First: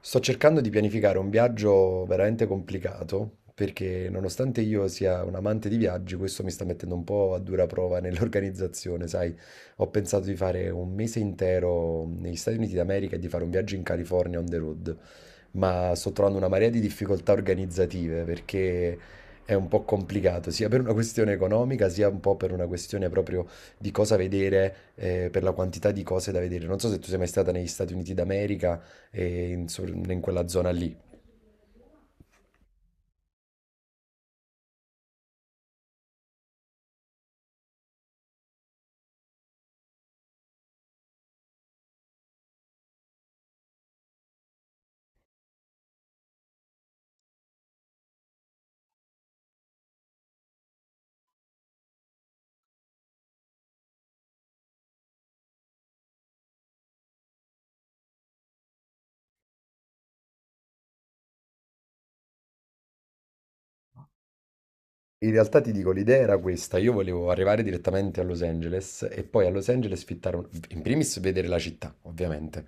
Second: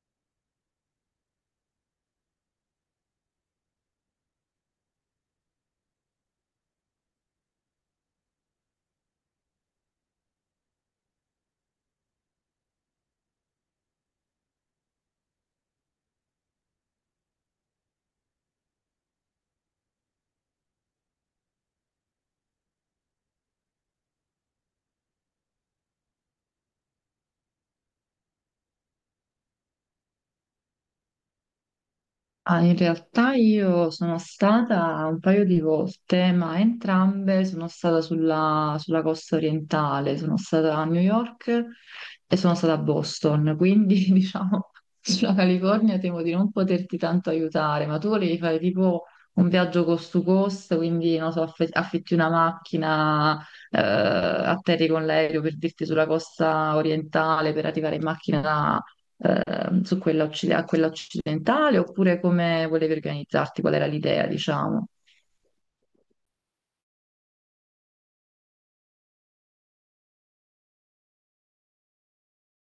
Sto cercando di pianificare un viaggio veramente complicato, perché nonostante io sia un amante di viaggi, questo mi sta mettendo un po' a dura prova nell'organizzazione, sai? Ho pensato di fare un mese intero negli Stati Uniti d'America e di fare un viaggio in California on the road, ma sto trovando una marea di difficoltà organizzative perché è un po' complicato, sia per una questione economica, sia un po' per una questione proprio di cosa vedere, per la quantità di cose da vedere. Non so se tu sei mai stata negli Stati Uniti d'America e in quella zona lì. Ah, in realtà io sono stata un paio di volte, ma entrambe sono stata sulla costa orientale, sono stata a New York e sono stata a Boston, quindi diciamo sulla California temo di non poterti tanto aiutare, ma tu volevi fare tipo un viaggio cost to cost, quindi non so, affitti una macchina, atterri con l'aereo per dirti sulla costa orientale per arrivare in macchina su a quella occidentale, oppure come volevi organizzarti, qual era l'idea, diciamo. In realtà ti dico, l'idea era questa, io volevo arrivare direttamente a Los Angeles e poi a Los Angeles fittare, in primis vedere la città, ovviamente.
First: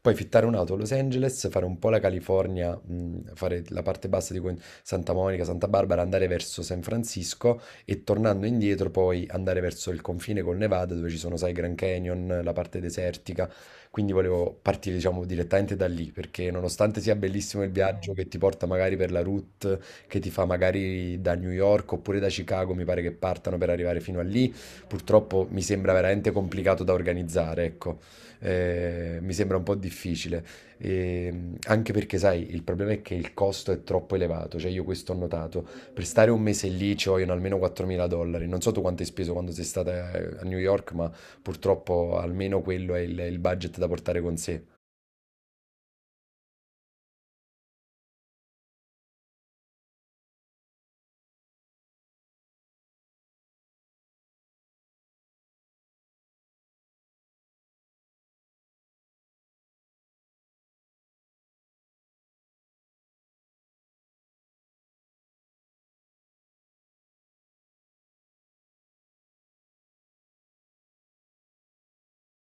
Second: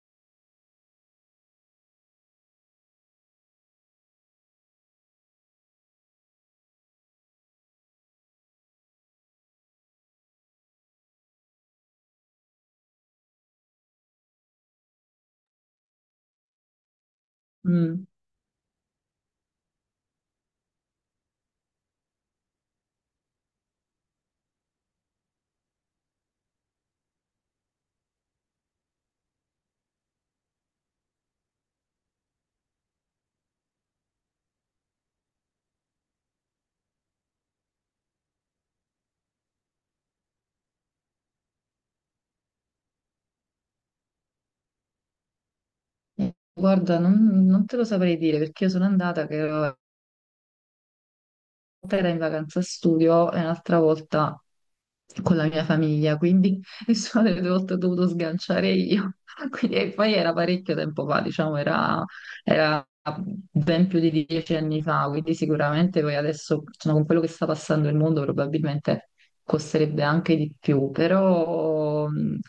Poi fittare un'auto a Los Angeles, fare un po' la California, fare la parte bassa di Santa Monica, Santa Barbara, andare verso San Francisco e tornando indietro poi andare verso il confine col Nevada dove ci sono, sai, Grand Canyon, la parte desertica. Quindi volevo partire, diciamo, direttamente da lì, perché nonostante sia bellissimo il Mm. viaggio che ti porta magari per la route, che ti fa magari da New York oppure da Chicago, mi pare che partano per arrivare fino a lì, purtroppo mi sembra veramente complicato da organizzare, ecco, mi sembra un po' difficile. E anche perché, sai, il problema è che il costo è troppo elevato. Cioè, io questo ho notato. Per stare un mese lì ci vogliono almeno 4.000 dollari. Non so tu quanto hai speso quando sei stata a New York, ma purtroppo almeno quello è il budget da portare con sé. Guarda, non te lo saprei dire perché io sono andata che ero volta era in vacanza studio e un'altra volta con la mia famiglia, quindi nessuna delle due volte ho dovuto sganciare io. Quindi, e poi era parecchio tempo fa, diciamo, era ben più di 10 anni fa, quindi sicuramente poi adesso, insomma, con quello che sta passando il mondo, probabilmente costerebbe anche di più, però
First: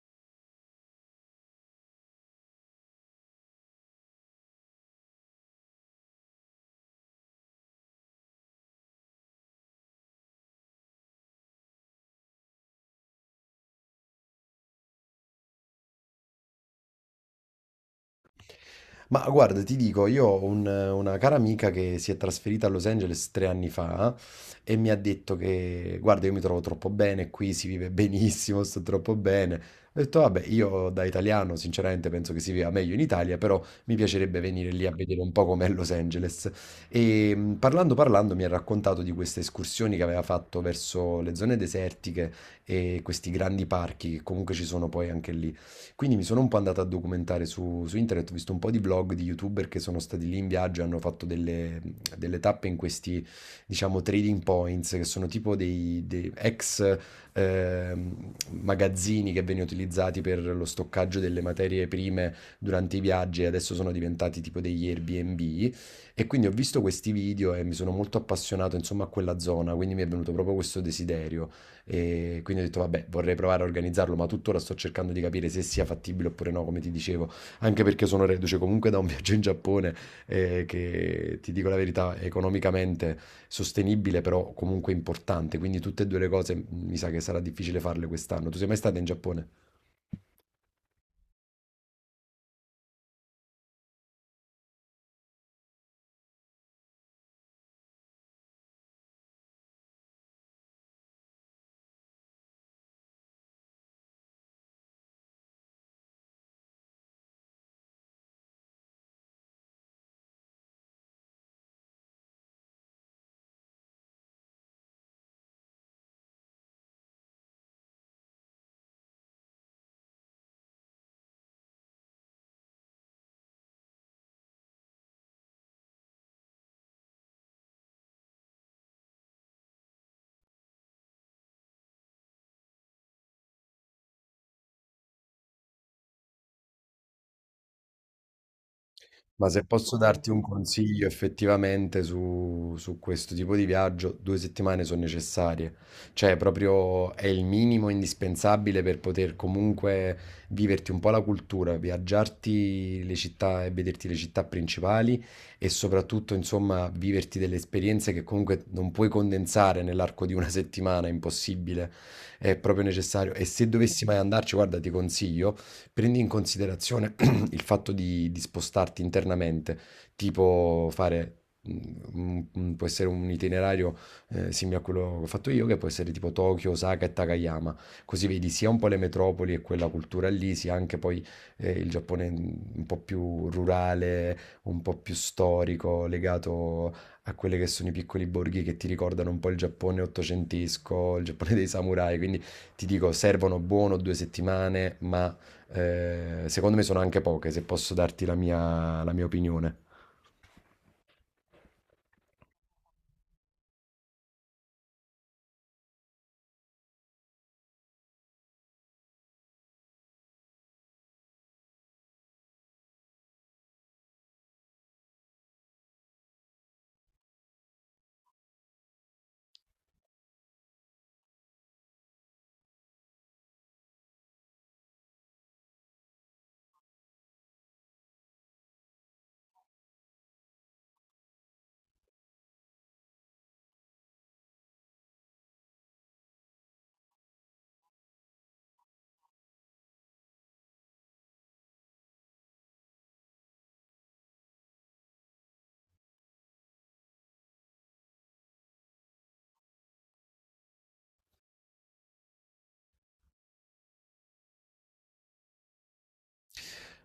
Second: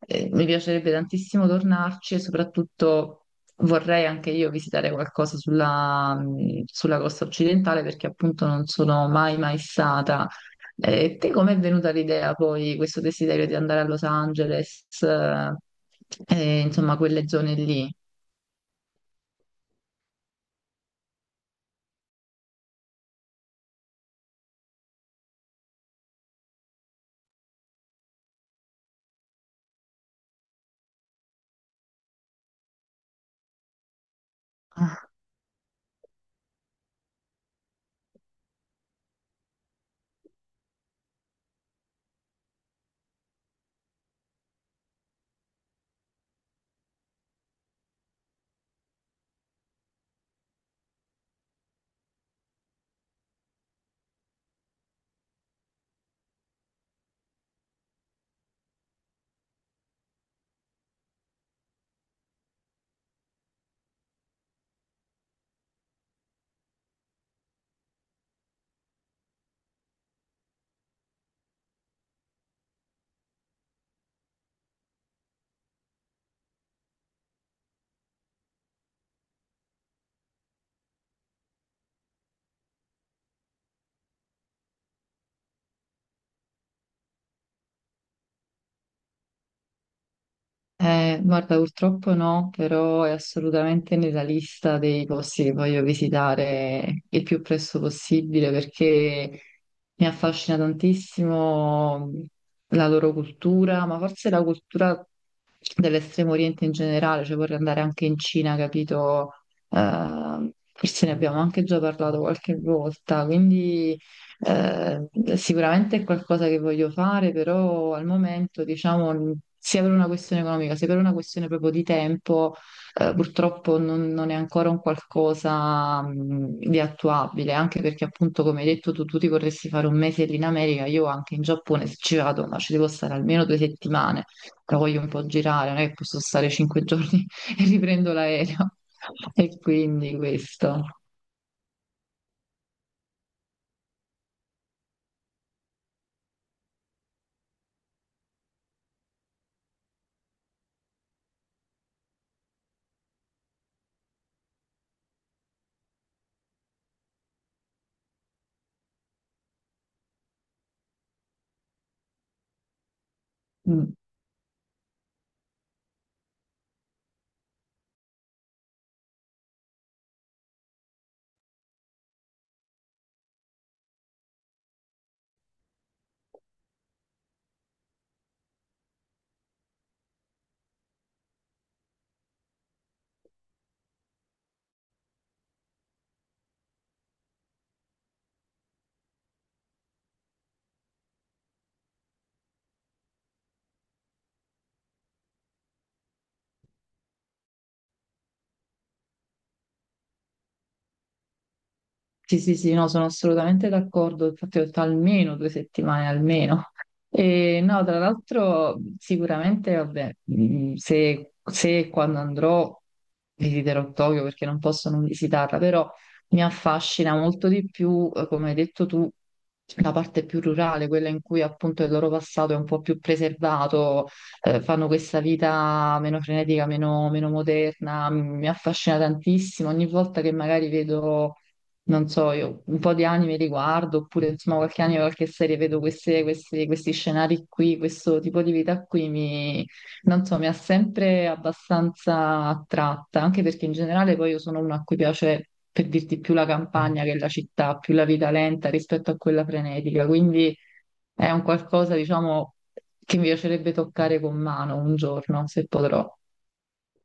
mi piacerebbe tantissimo tornarci e soprattutto vorrei anche io visitare qualcosa sulla, sulla costa occidentale perché appunto non sono mai mai stata. Te com'è venuta l'idea poi, questo desiderio di andare a Los Angeles, e, insomma, quelle zone lì? Ma guarda, ti dico, io ho una cara amica che si è trasferita a Los Angeles 3 anni fa e mi ha detto che, guarda, io mi trovo troppo bene qui, si vive benissimo, sto troppo bene. Ho detto, vabbè, io da italiano sinceramente penso che si viva meglio in Italia, però mi piacerebbe venire lì a vedere un po' com'è Los Angeles. E parlando parlando mi ha raccontato di queste escursioni che aveva fatto verso le zone desertiche e questi grandi parchi che comunque ci sono poi anche lì, quindi mi sono un po' andato a documentare su internet, ho visto un po' di vlog di YouTuber che sono stati lì in viaggio e hanno fatto delle tappe in questi, diciamo, trading points, che sono tipo dei ex magazzini che venivano utilizzati per lo stoccaggio delle materie prime durante i viaggi e adesso sono diventati tipo degli Airbnb. E quindi ho visto questi video e mi sono molto appassionato, insomma, a quella zona, quindi mi è venuto proprio questo desiderio. E quindi ho detto, vabbè, vorrei provare a organizzarlo, ma tuttora sto cercando di capire se sia fattibile oppure no, come ti dicevo, anche perché sono reduce comunque da un viaggio in Giappone, che ti dico la verità, è economicamente sostenibile, però comunque importante. Quindi tutte e due le cose mi sa che sarà difficile farle quest'anno. Tu sei mai stata in Giappone? Guarda, purtroppo no, però è assolutamente nella lista dei posti che voglio visitare il più presto possibile perché mi affascina tantissimo la loro cultura, ma forse la cultura dell'estremo oriente in generale, cioè vorrei andare anche in Cina, capito? Forse ne abbiamo anche già parlato qualche volta, quindi eh, sicuramente è qualcosa che voglio fare, però al momento, diciamo, sia per una questione economica, sia per una questione proprio di tempo, purtroppo non è ancora un qualcosa di attuabile, anche perché appunto, come hai detto, tu ti vorresti fare 1 mese lì in America, io anche in Giappone, se ci vado, ma ci devo stare almeno 2 settimane la voglio un po' girare, non è che posso stare 5 giorni e riprendo l'aereo. Ma E se posso quindi darti un questo. consiglio effettivamente su questo tipo di viaggio, 2 settimane sono necessarie. Cioè, proprio è il minimo indispensabile per poter comunque viverti un po' la cultura, viaggiarti le città e vederti le città principali e soprattutto, insomma, viverti delle esperienze che comunque non puoi condensare nell'arco di una settimana, è impossibile, è proprio necessario. E se Mm. dovessi mai andarci, guarda, ti consiglio, prendi in considerazione il fatto di spostarti internamente, tipo fare, può essere un itinerario simile a quello che ho fatto io, che può essere tipo Tokyo, Osaka e Takayama, così vedi sia un po' le metropoli e quella cultura lì, sia anche poi il Giappone un po' più rurale, un po' più storico, legato a quelli che sono i piccoli borghi che ti ricordano un po' il Giappone ottocentesco, il Giappone dei samurai, quindi ti dico, servono buono 2 settimane, ma secondo me sono anche poche, se posso darti la mia opinione. Sì, sì, sì, no, sono assolutamente d'accordo, infatti ho detto almeno 2 settimane, almeno. E no, tra l'altro sicuramente, vabbè, se e quando andrò visiterò Tokyo perché non posso non visitarla, però mi affascina molto di più, come hai detto tu, la parte più rurale, quella in cui appunto il loro passato è un po' più preservato, fanno questa vita meno frenetica, meno moderna, mi affascina tantissimo, ogni volta che magari vedo non so, io un po' di anime li guardo, oppure insomma qualche anime, qualche serie, vedo questi scenari qui, questo tipo di vita qui, mi, non so, mi ha sempre abbastanza attratta, anche perché in generale poi io sono una a cui piace, per dirti, più la campagna che la città, più la vita lenta rispetto a quella frenetica, quindi è un qualcosa, diciamo, che mi piacerebbe toccare con mano un giorno, se potrò.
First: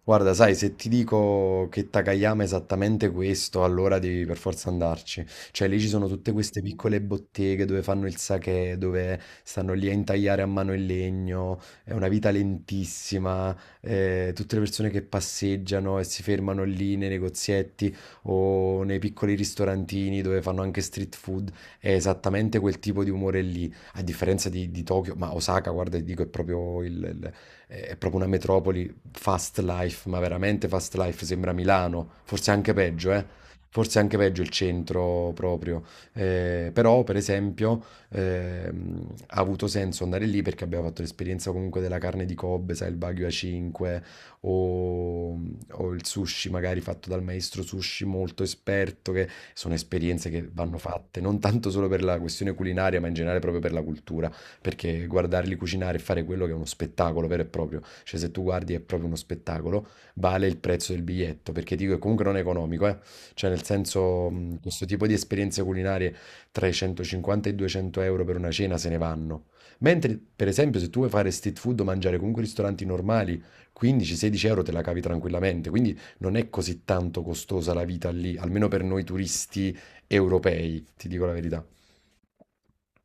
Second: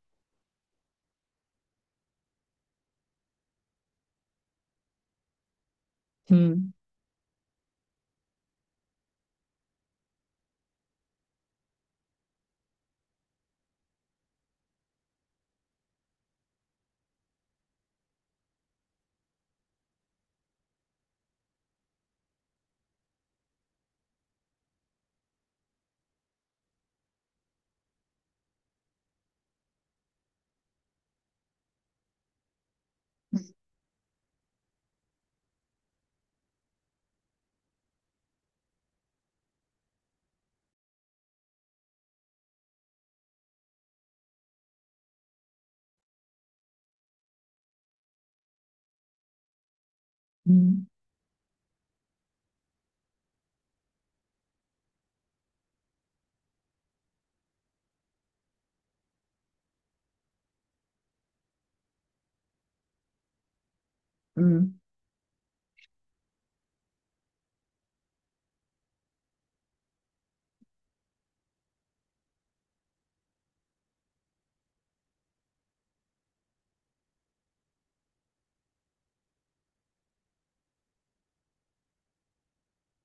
Guarda, sai, se ti dico che Takayama è esattamente questo, allora devi per forza andarci. Cioè, lì ci sono tutte queste Mm, piccole botteghe dove fanno il sake, dove stanno lì a intagliare a mano il legno, è una vita lentissima, tutte le persone che passeggiano e si fermano lì nei negozietti o nei piccoli ristorantini dove fanno anche street food, è esattamente quel tipo di umore lì, a differenza di Tokyo. Ma Osaka, guarda, ti dico, è proprio è proprio una metropoli fast life, ma veramente fast life, sembra Milano, forse anche peggio, eh. Forse anche peggio il centro proprio. Però, per esempio, ha avuto senso andare lì perché abbiamo fatto l'esperienza comunque della carne di Kobe, sai, il Wagyu A5, o, o il sushi magari fatto dal maestro sushi molto esperto, che sono esperienze che vanno mm, fatte, non tanto solo per la questione culinaria, ma in generale proprio per la cultura, perché guardarli cucinare e fare quello che è uno spettacolo vero e proprio, cioè, se tu guardi è proprio uno spettacolo, vale il prezzo del biglietto, perché dico che comunque non è economico, eh. Cioè, nel senso, mm. questo tipo di esperienze culinarie tra i 150 e i 200 euro per una cena se ne vanno. Mentre, per esempio, se tu vuoi fare street food o mangiare comunque ristoranti normali, 15-16 euro te la cavi tranquillamente, quindi non è così tanto costosa la vita lì, almeno per noi turisti europei, ti dico la verità.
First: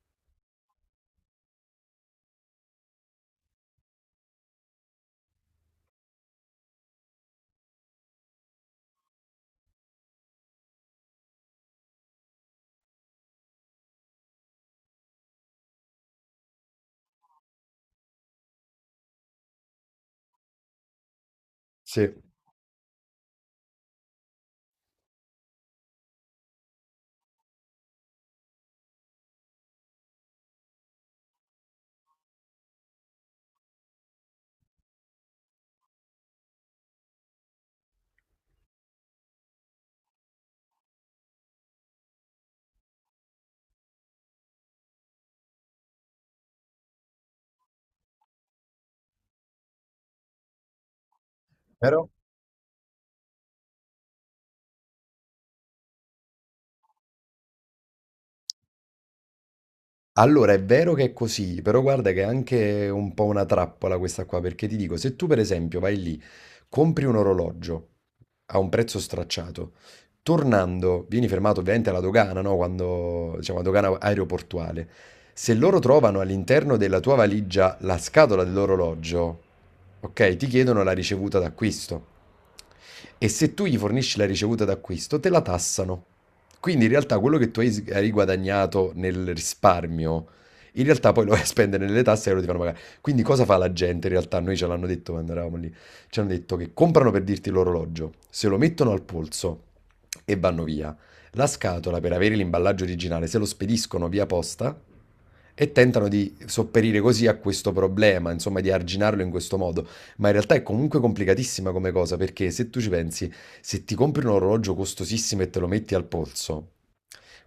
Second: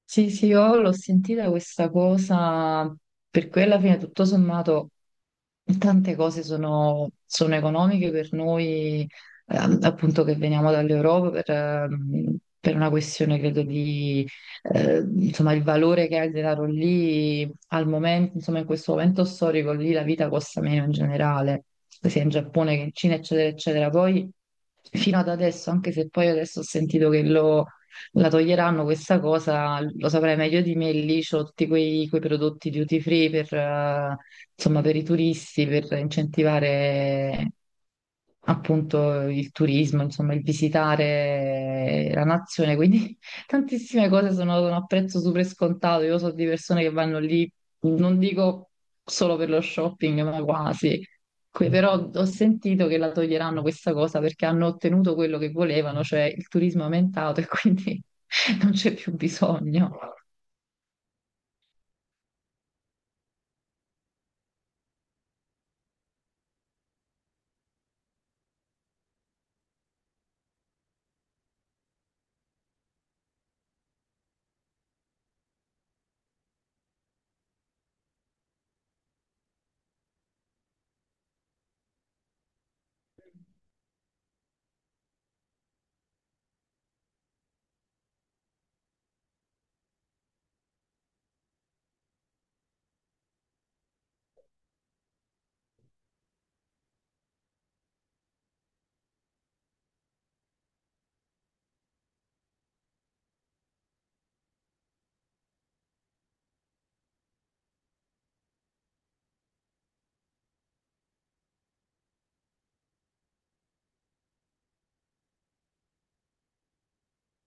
Sì, sì, io l'ho sentita questa cosa, per cui alla fine tutto sommato tante cose sono, sono economiche per noi, appunto che veniamo dall'Europa per una questione, credo, di insomma il valore che ha il denaro lì al momento, insomma in questo momento storico lì la vita costa meno in generale, Sì. sia in Giappone che in Cina, eccetera, eccetera. Poi fino ad adesso, anche se poi adesso ho sentito che lo la toglieranno questa cosa, lo saprai meglio di me, lì c'ho tutti quei prodotti duty free per, insomma, per i turisti, per incentivare appunto il turismo, insomma, il visitare la nazione, quindi tantissime cose sono, sono a prezzo super scontato. Io so di persone che vanno lì non dico solo per lo shopping, ma quasi. Que- Però Però, ho sentito che la toglieranno questa cosa perché hanno ottenuto quello che volevano, cioè il turismo è aumentato e quindi non c'è più bisogno. allora, è vero che è così, però guarda che è anche un po' una trappola questa qua, perché ti dico, se tu per esempio vai lì, compri un orologio, a un prezzo stracciato. Tornando, vieni fermato ovviamente alla dogana, no? Quando, diciamo, la dogana aeroportuale. Se loro trovano all'interno della tua valigia la scatola dell'orologio, ok, ti chiedono la ricevuta d'acquisto. E se tu gli fornisci la ricevuta d'acquisto, te la tassano. Quindi in realtà quello che tu hai hai guadagnato nel risparmio, in realtà poi lo vai a spendere nelle tasse e loro ti fanno pagare. Quindi cosa fa la gente in realtà? Noi ce l'hanno detto quando eravamo lì, ci hanno detto che comprano per dirti l'orologio, se lo mettono al polso e vanno via. La scatola per avere l'imballaggio originale se lo spediscono via posta e tentano di sopperire così a questo problema, insomma di arginarlo in questo modo. Ma in realtà è comunque complicatissima come cosa perché se tu ci pensi, se ti compri un orologio costosissimo e te lo metti al polso,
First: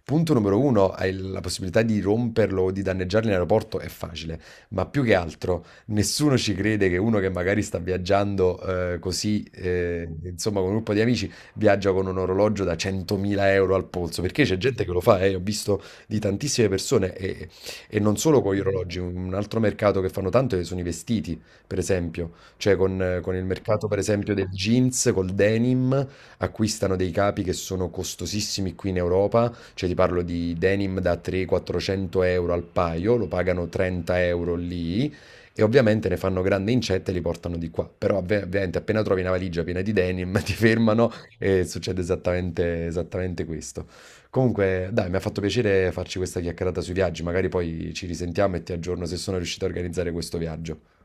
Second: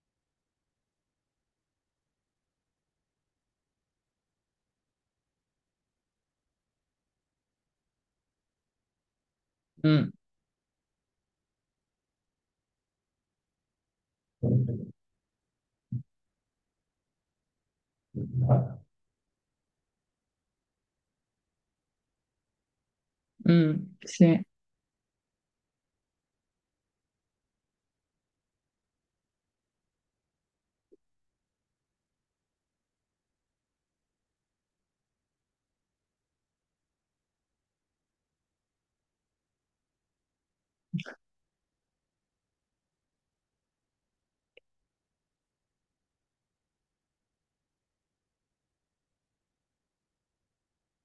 punto numero uno, hai la possibilità di romperlo o di danneggarlo in aeroporto è facile, ma più che altro nessuno ci crede che uno che magari sta viaggiando così, Mm, insomma, con un gruppo di amici, viaggia con un orologio da 100.000 euro al polso, perché c'è gente che lo fa, ho visto di tantissime persone e non solo con gli orologi, un altro mercato che fanno tanto sono i vestiti, per esempio, cioè con il mercato mm, per esempio sì. del jeans, col denim, acquistano dei capi che sono costosissimi qui in Europa, cioè ti parlo di denim da 300-400 euro al paio, lo pagano 30 euro lì e ovviamente ne fanno grande incetta e li portano di qua. Però ovviamente appena trovi una valigia piena di denim ti fermano e succede esattamente, esattamente questo. Comunque, dai, mi ha fatto piacere farci questa chiacchierata sui viaggi, magari poi ci risentiamo e ti aggiorno se sono riuscito a organizzare questo viaggio.